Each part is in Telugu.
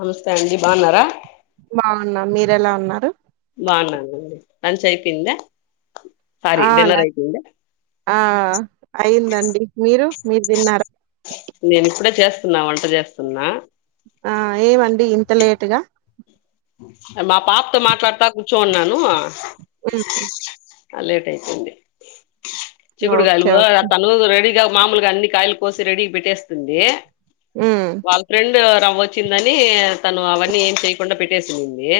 నమస్తే అండి బాగునర బాగున్నా మీర ఎలా ఉన్నారు బాగున్నానండి లంచ్ అయిపోందా ఆ ఆ అయిందండి మీరు మీరు తిన్నారా అప్పుడే చేస్తున్నా వంట చేస్తున్నా ఆ ఏవండి ఇంత లేటుగా మా పాపతో మాట్లాడతా కూర్చు చూన్నాను ఉ లేట్ అయితుంది చికుడు కాయలు ఓకే ఓకే తను రెడీగా మామూలుగా అన్ని కాయలు కోసి రెడీ పెట్టేస్తుంది హ్మ్. వాళ్ళ ఫ్రెండ్ వచ్చిందని తను అవన్నీ ఏం చే కుం పెట్టేసి నింది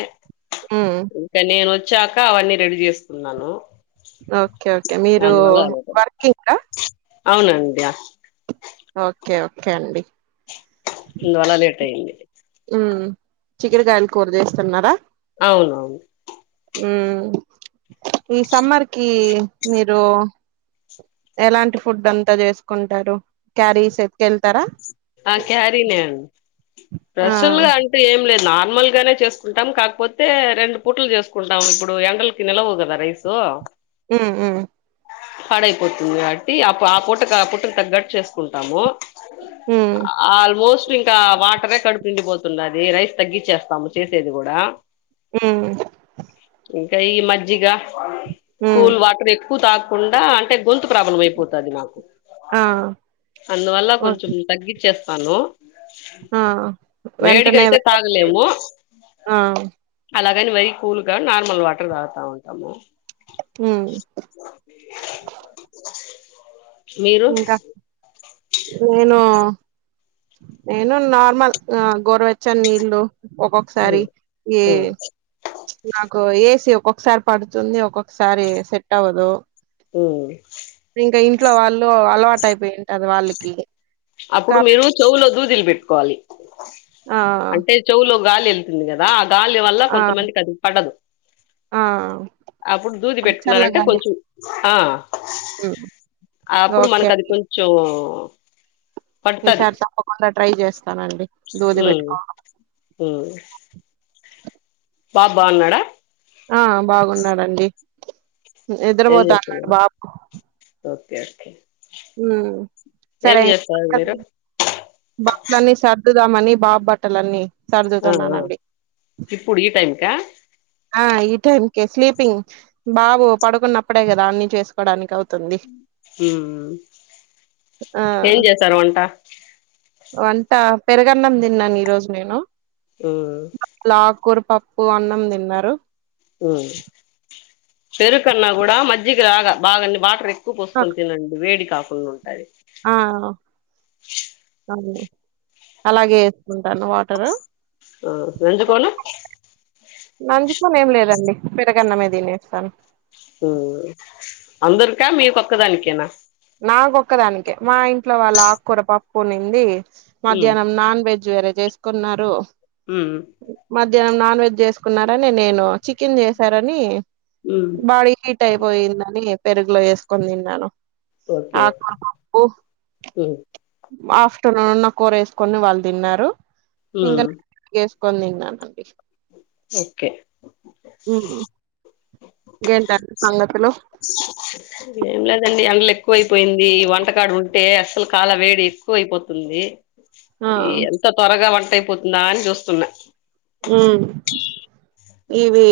హ్మ్. ఇంకా నేను వచి వచ్చాక అవన్నీ రెడీ చేసుకున్నాను ఓకే ఓకే మీరు దానివల్ల లేట్ అయింది. వర్కింగ్ అవునండి ఓకే ఓకే అండి అందు వల్ల లేట్ అయింది చికుడుకాయలు కూర చేేస్తున్నారా అవునవును ఉ ఈ సమ్మర్ కి మీరు ఎలాంటి ఫుడ్ అంతా చేసుకుంటారు క్యారీస్ ఎతికి వెళ్తారా ఆ క్యారీ నే ఆ స్పెషల్ గా అంటూ ఏం లేదు నా నార్మల్ గానే చేసుకుంటాం కాకపోతే రెండు పూట్లు చేసుకుంటాం ఇప్పుడు ఎండలకు నిలవు కదా రైస్ ఆ ఆ పడైపోతుంది కబట్టి ఆ ఆ పూటకు ఆ పుట్టుకు తగ్గట్టు చేసుకుంటాము హ్మ్. ఆల్మోస్ట్ ఇంకా వాటరే కడుపుపిండి పోతుంది అది రైస్ తగ్గించేస్తాము చేసేది కూడా హ కై మజ్జిగా కూల్ వాటర్ ఎ క్కు తాకుండా అంటే గొంతు ప్రాబ్లం అయిపోతుంది నాకు ఆ అందువల్ల ఓకే కొంచెం తగ్గి చేస్తాను. ఆ వెంటనే వేడికైతే వెకప్ తాగలేము. ఆ అలా కాని మరీ కూల్ కా నార్మల్ వాటర్ తాగుతా ఉంటాము మ్ అ మీరు నేను నేను నార్మల్ గోరు వెచ్చని నీళ్లు ఒక్కొక్కసారి ఉమ్ ఏ నాక్ ఏసీ ఒక్కొక్కసారి పడుతుంది ఒక్కొక్కసారి సెట్ అవ్వదు. మ్ ఇంట్లోవాల్ అలవాట్ అయిపోయింటది వాళ్ళకి అప్పుడు కాబట్టి మీరు చెవులో దూదిల్ పెట్టుకోవాలి. ఆ అంటే చెవు లో గాలి ఎళ్తుంది కదా గాలి వల్ల ఆ కొంతమందికి అది పడదు. ఆ అప్పుడు దూది పెట్టుకున్నారంటే చల్లగాలి కొంచెం ఆ అప్పుడు ఓకే మనకు అది అండి కొంచం ఈసారి తప్పకుండా ట్రై చేస్ స్తానండి దూది ఉమ్ పెట్టుకోవడం ఉమ్ బాబు బాగున్నాడా ఆ బాగున్నాడండి. ఏం నిద్దరపోతాన్నడు చేస్తున్నాడు బాబు [inaudible] మ్ ఏం సరే చేస్తారు మీరు బట్లని సర్ దుదామని బాబ్ బట్టలన్నీ ఆ సర్దుతున్నానండి ఇప్పుడు ఈ టైమ్కా ఆ ఈ టైం కే స్లీపింగ్ బాబు పడుకున్నప్పుడే కదా అన్ని చేసుకోవడానికి అవు హ్మ్ ఆ ఏం చేశారు వంట వంట పెరుగన్నం తిన్నాను ఈరోజు నేను ఆకుకూర హ్మ్ పప్పు అన్నం తిన్నా రు పెరుకన్నా కూడా మజ్జి రాగా బాగా వాటర్ ఎ ఆ పోసుకొ తినండి వేడి కా ఉంటాయి అ అలాగే వేసుకుంటాను వాటర్ ఆ వెంజుకోను నంచుకోని ఏం లేదండి పెరగన్నమే తినేస్తాను అందరికా మీక ఒక్కదానికేనా నాకొక్కదానికె మా ఇంట్లో వాళ్ళ ఆకూర పప్పునింది ఉమ్ మధ్యాహ్నం నాన్ వెజ్ వేర్ చేసుకున్నారు ఉమ్ మధ్యాహ్నం నాలుగు వెజ్ చేసుకున్నారా నేను చికెన్ చేశారని ఉమ్ బాడీ హీట్ అయిపోయిందని పెరుగులో వేసుకొని తిన్నాను ఓకే ఆకుకూర పప్పు హ్మ్ ఆఫ్టర్నూన్ నా కూర వేసుకొని వాళ్ళు తిన్నారు హ్మ్ కొంతినండి ఓకే ఇంకేంటండి సంగతులు ఏం లేదండి అందుల ఎక్కువైపోయింది ఈ వంటకాడు ఉంటే అసలు కాల వేడి ఎక్కువ అయిపోతుంది ఆ ఎంత త్వరగా వం తయిపోతుందా అని చూస్తున్నా హ్మ్ ఇవి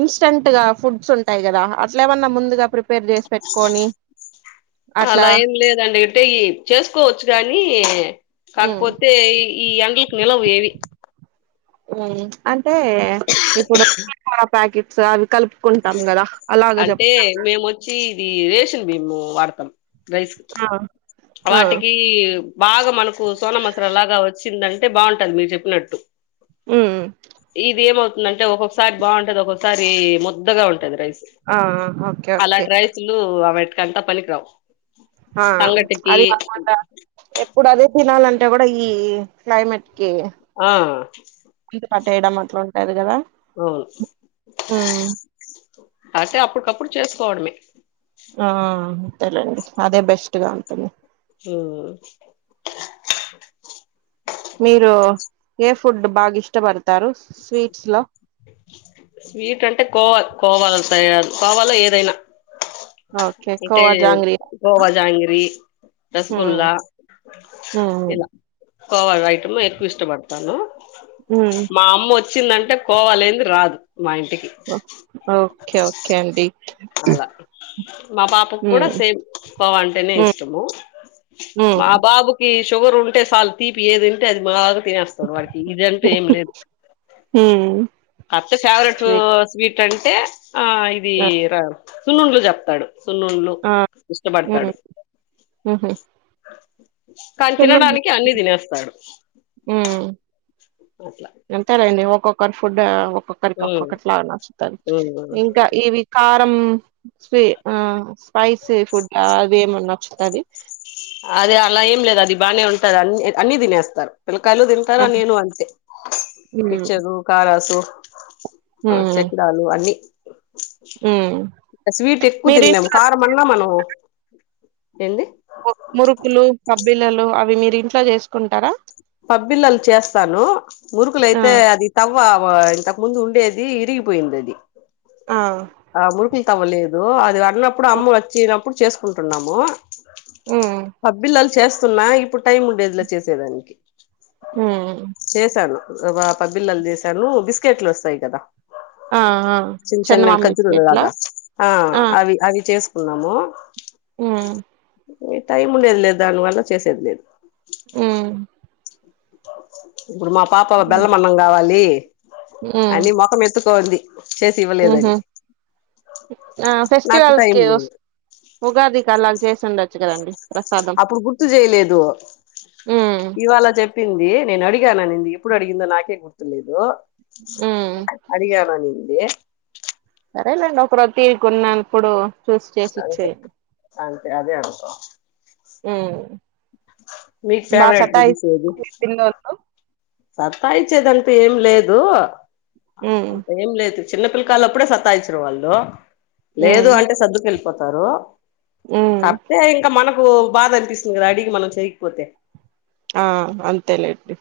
ఇన్స్టంట్ గా ఫుడ్స్ ఉంటాయి కదా అట్లా ఏమన్నా ముందుగా ప్రి పేర్ చేసి పెట్టుకొని అట్లా అలా ఏం లేదండి అంటే ఈ చేసుకోవచ్చు గానీ ఉమ్ కాకపోతే ఈ ఈ ఎండలకు నిలవు ఏవి హ్మ్ అం అంటే ఇప్పుడు [unintelligible] ప్యాకెట్స్ అవి కలుపుకుంటాం కదా అలాగ అంటే చెప్తాను మేముొచ్చి ఈ రేషన్ భీము వార్తం రైస్ ఆ ఆ వాటికి బాగా మనకు సోన మసర లాగా వచ్చిందంటే అయితే బాగుంటది మీరు చెప్పినట్టు ఉ ందంటే ఒక్కొక్కసారి బాగుంటుది ఒొక్కసారి ముద్దగా ఉంటుది రైస్ ఆ ఆ ఓకే అలా ఓకే ట రైసులు అవి కంటా పనికు రాం ఆ అది కాపోతే ఎప్పుడు అదే తినాలండి ంట కూడా ఈ క్లైమేట్ ఆ అందుబటు వేయడం అట్లా ఉంటది కదా అవును చేసుకోవడ ఆ తెలేడి అదే బెస్ట్ గా ఉంటుంది హ మీరు ఏ ఫుడ్ బాగా ఇష్టపడతారు స్వీట్స్ లో స్వీట్ అంటే కోవాలి కోవాలదు కోవాలో ఏదైనా ఓకే మే కోవా జాంగ్రీ అంటారా? గోవాజాంగరి హ్మ్ రసగుొల్లా హ్మ్ ఇలా కావాల ఐటమ్ ఎక్కువ ఇష్టపడతాను హ్మ్ మా అమ్మ వచ్చిందంటే కోవాలింది రాదు మా ఇంటికి ఓకే ఓకే అడి అలా మా బాబుకు కూడా సేమ్ కోవ అంటేనే ఇష్టము మా హ్మ్ బాబు షుగర్ ఉంటే సార్లు తీపి ఏది ఉంటే అది మా తినేస్తాడు వాడికి ఇదంటూ ఏం లేదు హ్మ్ అతే ఫేవరెట్ స్వీట్ స్వీట్ అంటే ఆ ఇది ఆ రా సు నుండ్లు చెప్తాడు సున్నూండులు ఆ ఇష్టపడతాడు హ్మ్ హు కానీ సున్నుండలు తినడానికి అన్ని తినేస్తాడు అట్లా ఎంత రండి ఒక్కక్క కర్ఫ్యూ ఇప్పుడు ఒక ఒక్కొక్కరికి ఉమ్ ఒక్కొక్కటిలా నచ్చుతారు ఉమ్ ఇంకా ఈక్ తారం స్వే ఆ స్పైస్ ఫుడ్ అదేమన్నా తది అదే అలా ఏం లేదు అది బానే ఉంటది అన్ని అన్ని తినేస్తారు పిల్ కయలు ఆ తింటారు నేను అంతే హ్మ్ మీక్చర్ కఖారాసు [unintelligible] ఆ హ్మ్ చెక్రాలు అన్ని హ్మ్ ఇ స్వీట్ ఎక్కువ మీరు తినలేము ఇంట్లో కారం అన్నా మనము ఎంది మురుకులు పప్ పిల్లలు అవి మీరు ఇంట్లో చేసుకుంటారా పబ్బిల్లలు చేస్తాను ఆ మురుకులుయితే అది తవ్వవా ఇంత ముందు ఉండేది ఇరుగిపోయింది అది ఆ ఆ మురుకులు తవ్వలేదు అది అడినప్పుడు అమ్మ వచ్చినప్పుడు చేసుకుంటున్నాము హ్మ్ పబ్బిల్లాల్ చేస్ వస్తున్నా ఇప్పుడు టైం ఉండేదిలా చేసేదానికి హ్మ్ చేసాను పబ్ బిల్లలు చేశాను బిస్కెట్లు వస్తాయి కదా ఆ ఆ చంద మామిలు లాగ ఆ అవి అ చేసుకున్నాము హ్మ్ టైం ఉండేది లేదు దాని వల్ల చేసేది లేదు ఆ [unintelligible] ఇప్పుడు మా పాప బెల్లం మన్నం కావాలి అని ముఖం ఎత్తుకోంది చేసి హ ఇవ్వలేదని ఆ నాకు ఫెస్టివల్స్ టైం కి లేదు వస్తే ఉగాదికి అలా చేస్తే స్తుందండచ్చుగదండి అప్పుడు గుర్తు చేయలేదు హ్మ్ ఇవాళ చెప్ప చెప్పింది నేను అడిగాను ఇది ఎప్పుడు అడిగిందో నాకే గుర్తులేదు హ్మ్ అడిగాాల నీను అ్యే సరేలేండి ఒక రతిీ కొన్నాను ఇప్పుడు చస్ చే శ ఇచ్చ అంతే అడి అంతే అదే అనుప్ప మీకు బా ఫేవరెట్ సతాయిందు సత్తా ఇచ్చేదంంట ఏం లేదు ఉమ్ అంత ఏం లేదు చిన్నపిల్లల్లో అప్పుడే సత్తాయిచ్చారు వాళ్ళు లేదు ఉమ్ అంటే సద్దుకుెళ్ కొతారు ఉమ్ కతే ఇంకా మన నాకు బాధ అనిపిస్తుంది కదా అడిగి మనం చెరిగిపోతే ఆ అంతేలేండి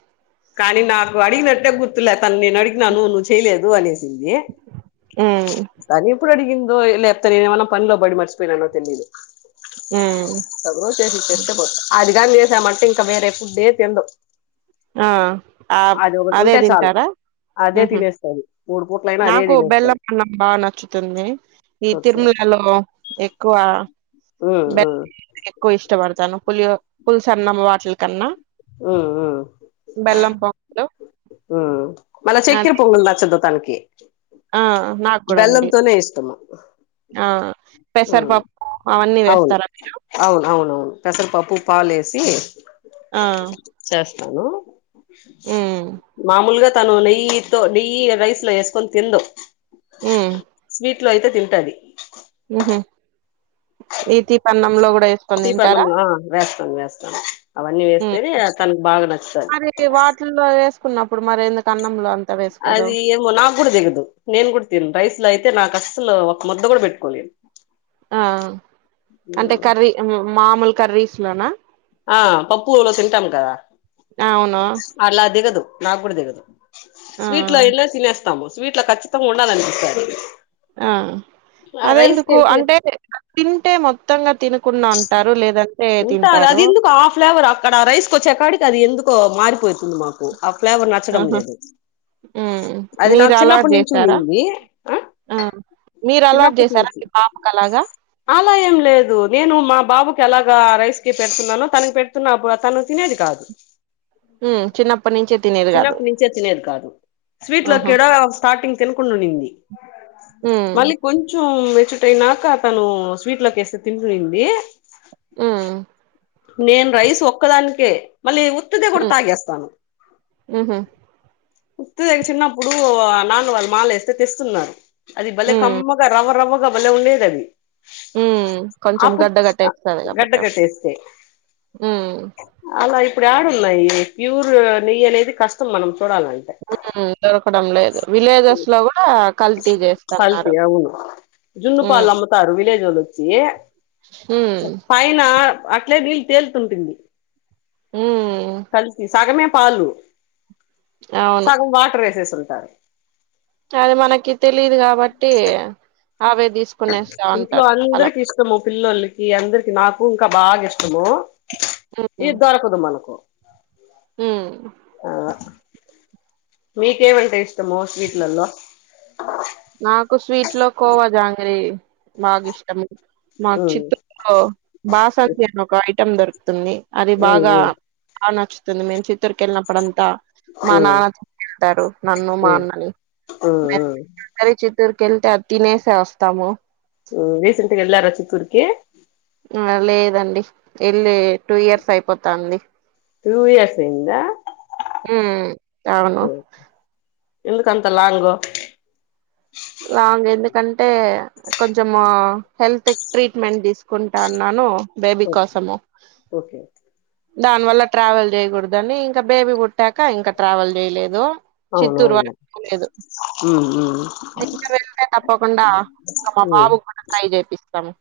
కానీ నాకు అడిగినట్టే గుర్తులేదు తను నేను అడిగినను ను నువవు చేయలేదు అనే ంది ఉమ్ తనీ ఎప్పుడు అడి ఇ ఎప్తా న మన పనిలో బడి మర్చపోయిన అన్నో తెలియుదు ఉమ్ సగ రో చేసిస్తే పోతు ఆది కాం చేసామంటే ఇంకా వేరే ఫుడ్ే తిినవు ఆ ఆ అదే చాలు అదే తింటారాహ తినేస్తుంది మూడు పూట్లైనా అదే నాకు తినేస్తుంది బెల్లం అన్నం బాగా నచ్చుతుంది ఈ ఓకే తిరుమలలో ఎక్కువ ఉమ్, బెల్ ఉమ్, ఎక్కువ ఇష్టపడతాను పులి పులు స అన్నం వాటిల కన్నా ఉమ్, బల్లం బాలో ఆ మళ చెక్కిర పొంగలు నచ్చదుానికి ఆ నాకు కూడా అండి బెల్లంతోనే ఇష్టము ఆ పెసరపప్పు అవన్నీ అవును వేస్తారా అవును అవునవును పెసరిపప్పు పాలేసి ఆ తను ఉమ్ మామూలుగా తను నెయితో నెయ్యి రైస్ లో వేసుకొని తింద ఊ సీట్లు అయితే తింటాది హు ఈతి పన్నముంలో సీపలం వేస్తాను వేస్తాను అవన్నీ హ్మ్ వేస్తేనే తనకు బాగా నచ్చుతది కున్నప్పుడు మరి ఎందుకు అన్నంలో అ అది ఏమో నాకు కూడా తెలియదు నేను కూడా తిను రైస్ లో అయితే నాకు అసలు ఒక మద్ద గుడా పెట్టుకోలేను ఆ అంటే కర్రీ మామూలు కర్రీస్ లన ఆ పప్పులో తింటాం కదా అవును అలా దిగదు నాకు కూడా దిగదు ఆ స్వీట్ లో ఇలా తినేస్తా సీట్ల కచ్చితంగా ఉండడాని అనిపిస్తా ఆ అద ఎందుకు అయితే అంటే తింటే మొత్తంగా తినకుండా ఉంటారు లేదంట ఉంటా అది ఎందుకో హా ఫ్లేవర్ అక్కడ రైస్కి వచ్చేక్కడికి అది ఎందుకుకో మారిపోంది చెప్పింది మాకు ఆ ఫ్లేవర్ నచ్చడం ఆహా! లేదు హ్మ్ అది నాకు మీరు అలవాటు చిన్నప్పటి నుంచి జేసారా? ఉండింది ఆ మీరు అలవాటు చిన్నప్పటి జేసారా నుంచి మీ పాపకు అలాగా? అలా ఏం లేదు నేను మా బాబు తెలా రైస్ కి పెడుతున్నాను తన పెడుతున్నాప్పుడు తను తినేది కాదు హ్మ్ చిన్నప్పటి నుంచే తినేది గాదు. చిన్నప్ప నుంచే తినేది కాదు స్వీట్ లో ఆహా! ఏదో స్టార్టింగ్ తినకుండా ఉండింది హ్మ్ మళ్ళీ కొంచెం మెచ్చుట్ అయినాక తను స్వీట్ లోకి వేస్తే తింటున్నది హమ్ నేను రైస్ ఒక్కదానికే మళ్ళీ ఉత్తిదే కూడా హ్మ్ తాగేస్తాను హుహు. ఉత్తదే చిన్నప్పుడు నాన్న వాళ్ళు మాల వేస్తే తెస్తున్నారు అది భలె హ్మ్. కమ్మగా రవ్వ రవ్గగా భలే ఉండేది అది హ్మ్ కొంచెం అప్పుడు గడ్డ కట్టేస్తది గడ్డ కట్టేస్తే అలాయితే ఇప్పుడు ఏడ ఉన్నాయి ప్యూర్ నెయ్యి అనేది కష్టం మనం చూడాలంటే దొరకడం లేదు విలేజెస్ లో కూడా కల్తీ పల్పి చేస్తున్నారు అవును జున్న పాలు ఉమ్ అమ్ముతారు విలే తేజ్ వాళ్లొచ్చి ఉమ్ చె పైనా అట్లే నీళ్ళు తేలుతుంటుంది ఉమ్ కలిసి సగమే ఫలు అవును సగం వాటర్ వేసేస్ల్ సార్ త మన మకి తెలిదు కాబట్టి అవే తీసుకునేస్తా ఇంట్లో ఉంటారు అలా అందరికి ఇష్టము పిల్లలకి ఈ అందరికి నాకు ఇంకా బాగా ఇష్టము ఉమ్ ఇది దొరకదు మనకు ఉమ్ ఆ మీకేమంట ఇస్త ఇ మోస్ వీట్లలో ఓ నాకు స్వీట్ లో కోవా జాంగరి బగా ఇష్టం మాకు చిత్ర బాస అను ఒక చం దొరుకుతుంది అది బాగా బా నచ్చుంది ంది మేము చిత్తూరుకి వెళ్ళినప్పుడంతా మా నాన్న వెతారు నన్ను మా అన్నని చిత్తూరుకి వెళ్తే అ తినేసే వస్తాము రీసెంట్గా ఎల్ార చిత్తూర్కి ఆ లేదండి వెళ్ళి టూ ఇయర్స్ అయిపోతాంది టూ ఇయర్స్ ఇంద హ అవును ఎందుకంతలా అంగ్ంగ లాంగ్ ఎందుకంటే కొంచెం హెల్త్ ట్రీట్మెంట్ తీసుకుంటా అన్నాను బేబ కోసమో ఓకే దాని వల్ల ట్రావెల్ చేయకూడదు అని ఇంకా బేబీ బుడ్ అట్టాక ఇంకా ట్రావెల్ చేయలేదు చిత్తూరు అవునవును వాళలేదు ఉమ్ ఉమ్ ఇంకా వెళ్తే తప్పకుండా ఒకం మా ఉమ్ బాబు కూడా ట్రై చేపిస్తాము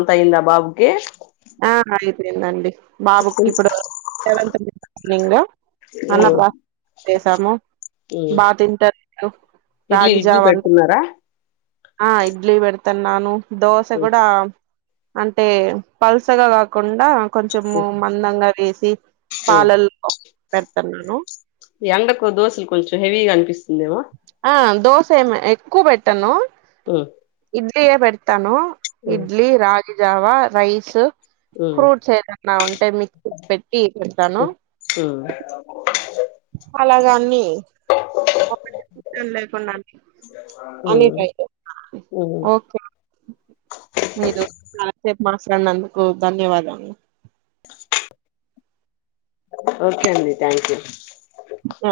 అంతాయింద బాబుకి అండి బాబుకి ఉమ్ ఇప్పుడుెవె మార్నింగ్ అన్న బా చేసాము ఉమ్ బాగా తింటారు ఇడ్లీ ఇడ్లీ రాగిజావ అంతా పెడుతున్నారా ఆ ఇడ్లీ పెడతన్ నను దోశ ఉమ్ కూడా అంటే పల్సగా కాకుండా కొంచం మందంగా వేసి స ఈ ఎండకు దోశలు కొంచెం హెవీగా అనిపిస్తుాంది ఆ దోస సేమ్ ఎక్కువ పెట్టను ఆ వీయ పెడతాను ఇడ్లీ రాజ పిజావా రైస్ ఉమ్ ఫ్రూట్స్ ఏదన్నా ఉంటే మిక్సీ పెట్టి పెతాను ఉమ్ అలాగ అన్నిీ లేకుండా అ అ ఉమ్ బ ఉమ్ ఓకే మీరు చాలా మాట్లాడిందుకు ధన్యవాదాలు ఓకే అండి థ్యాంక్ యూ ఆ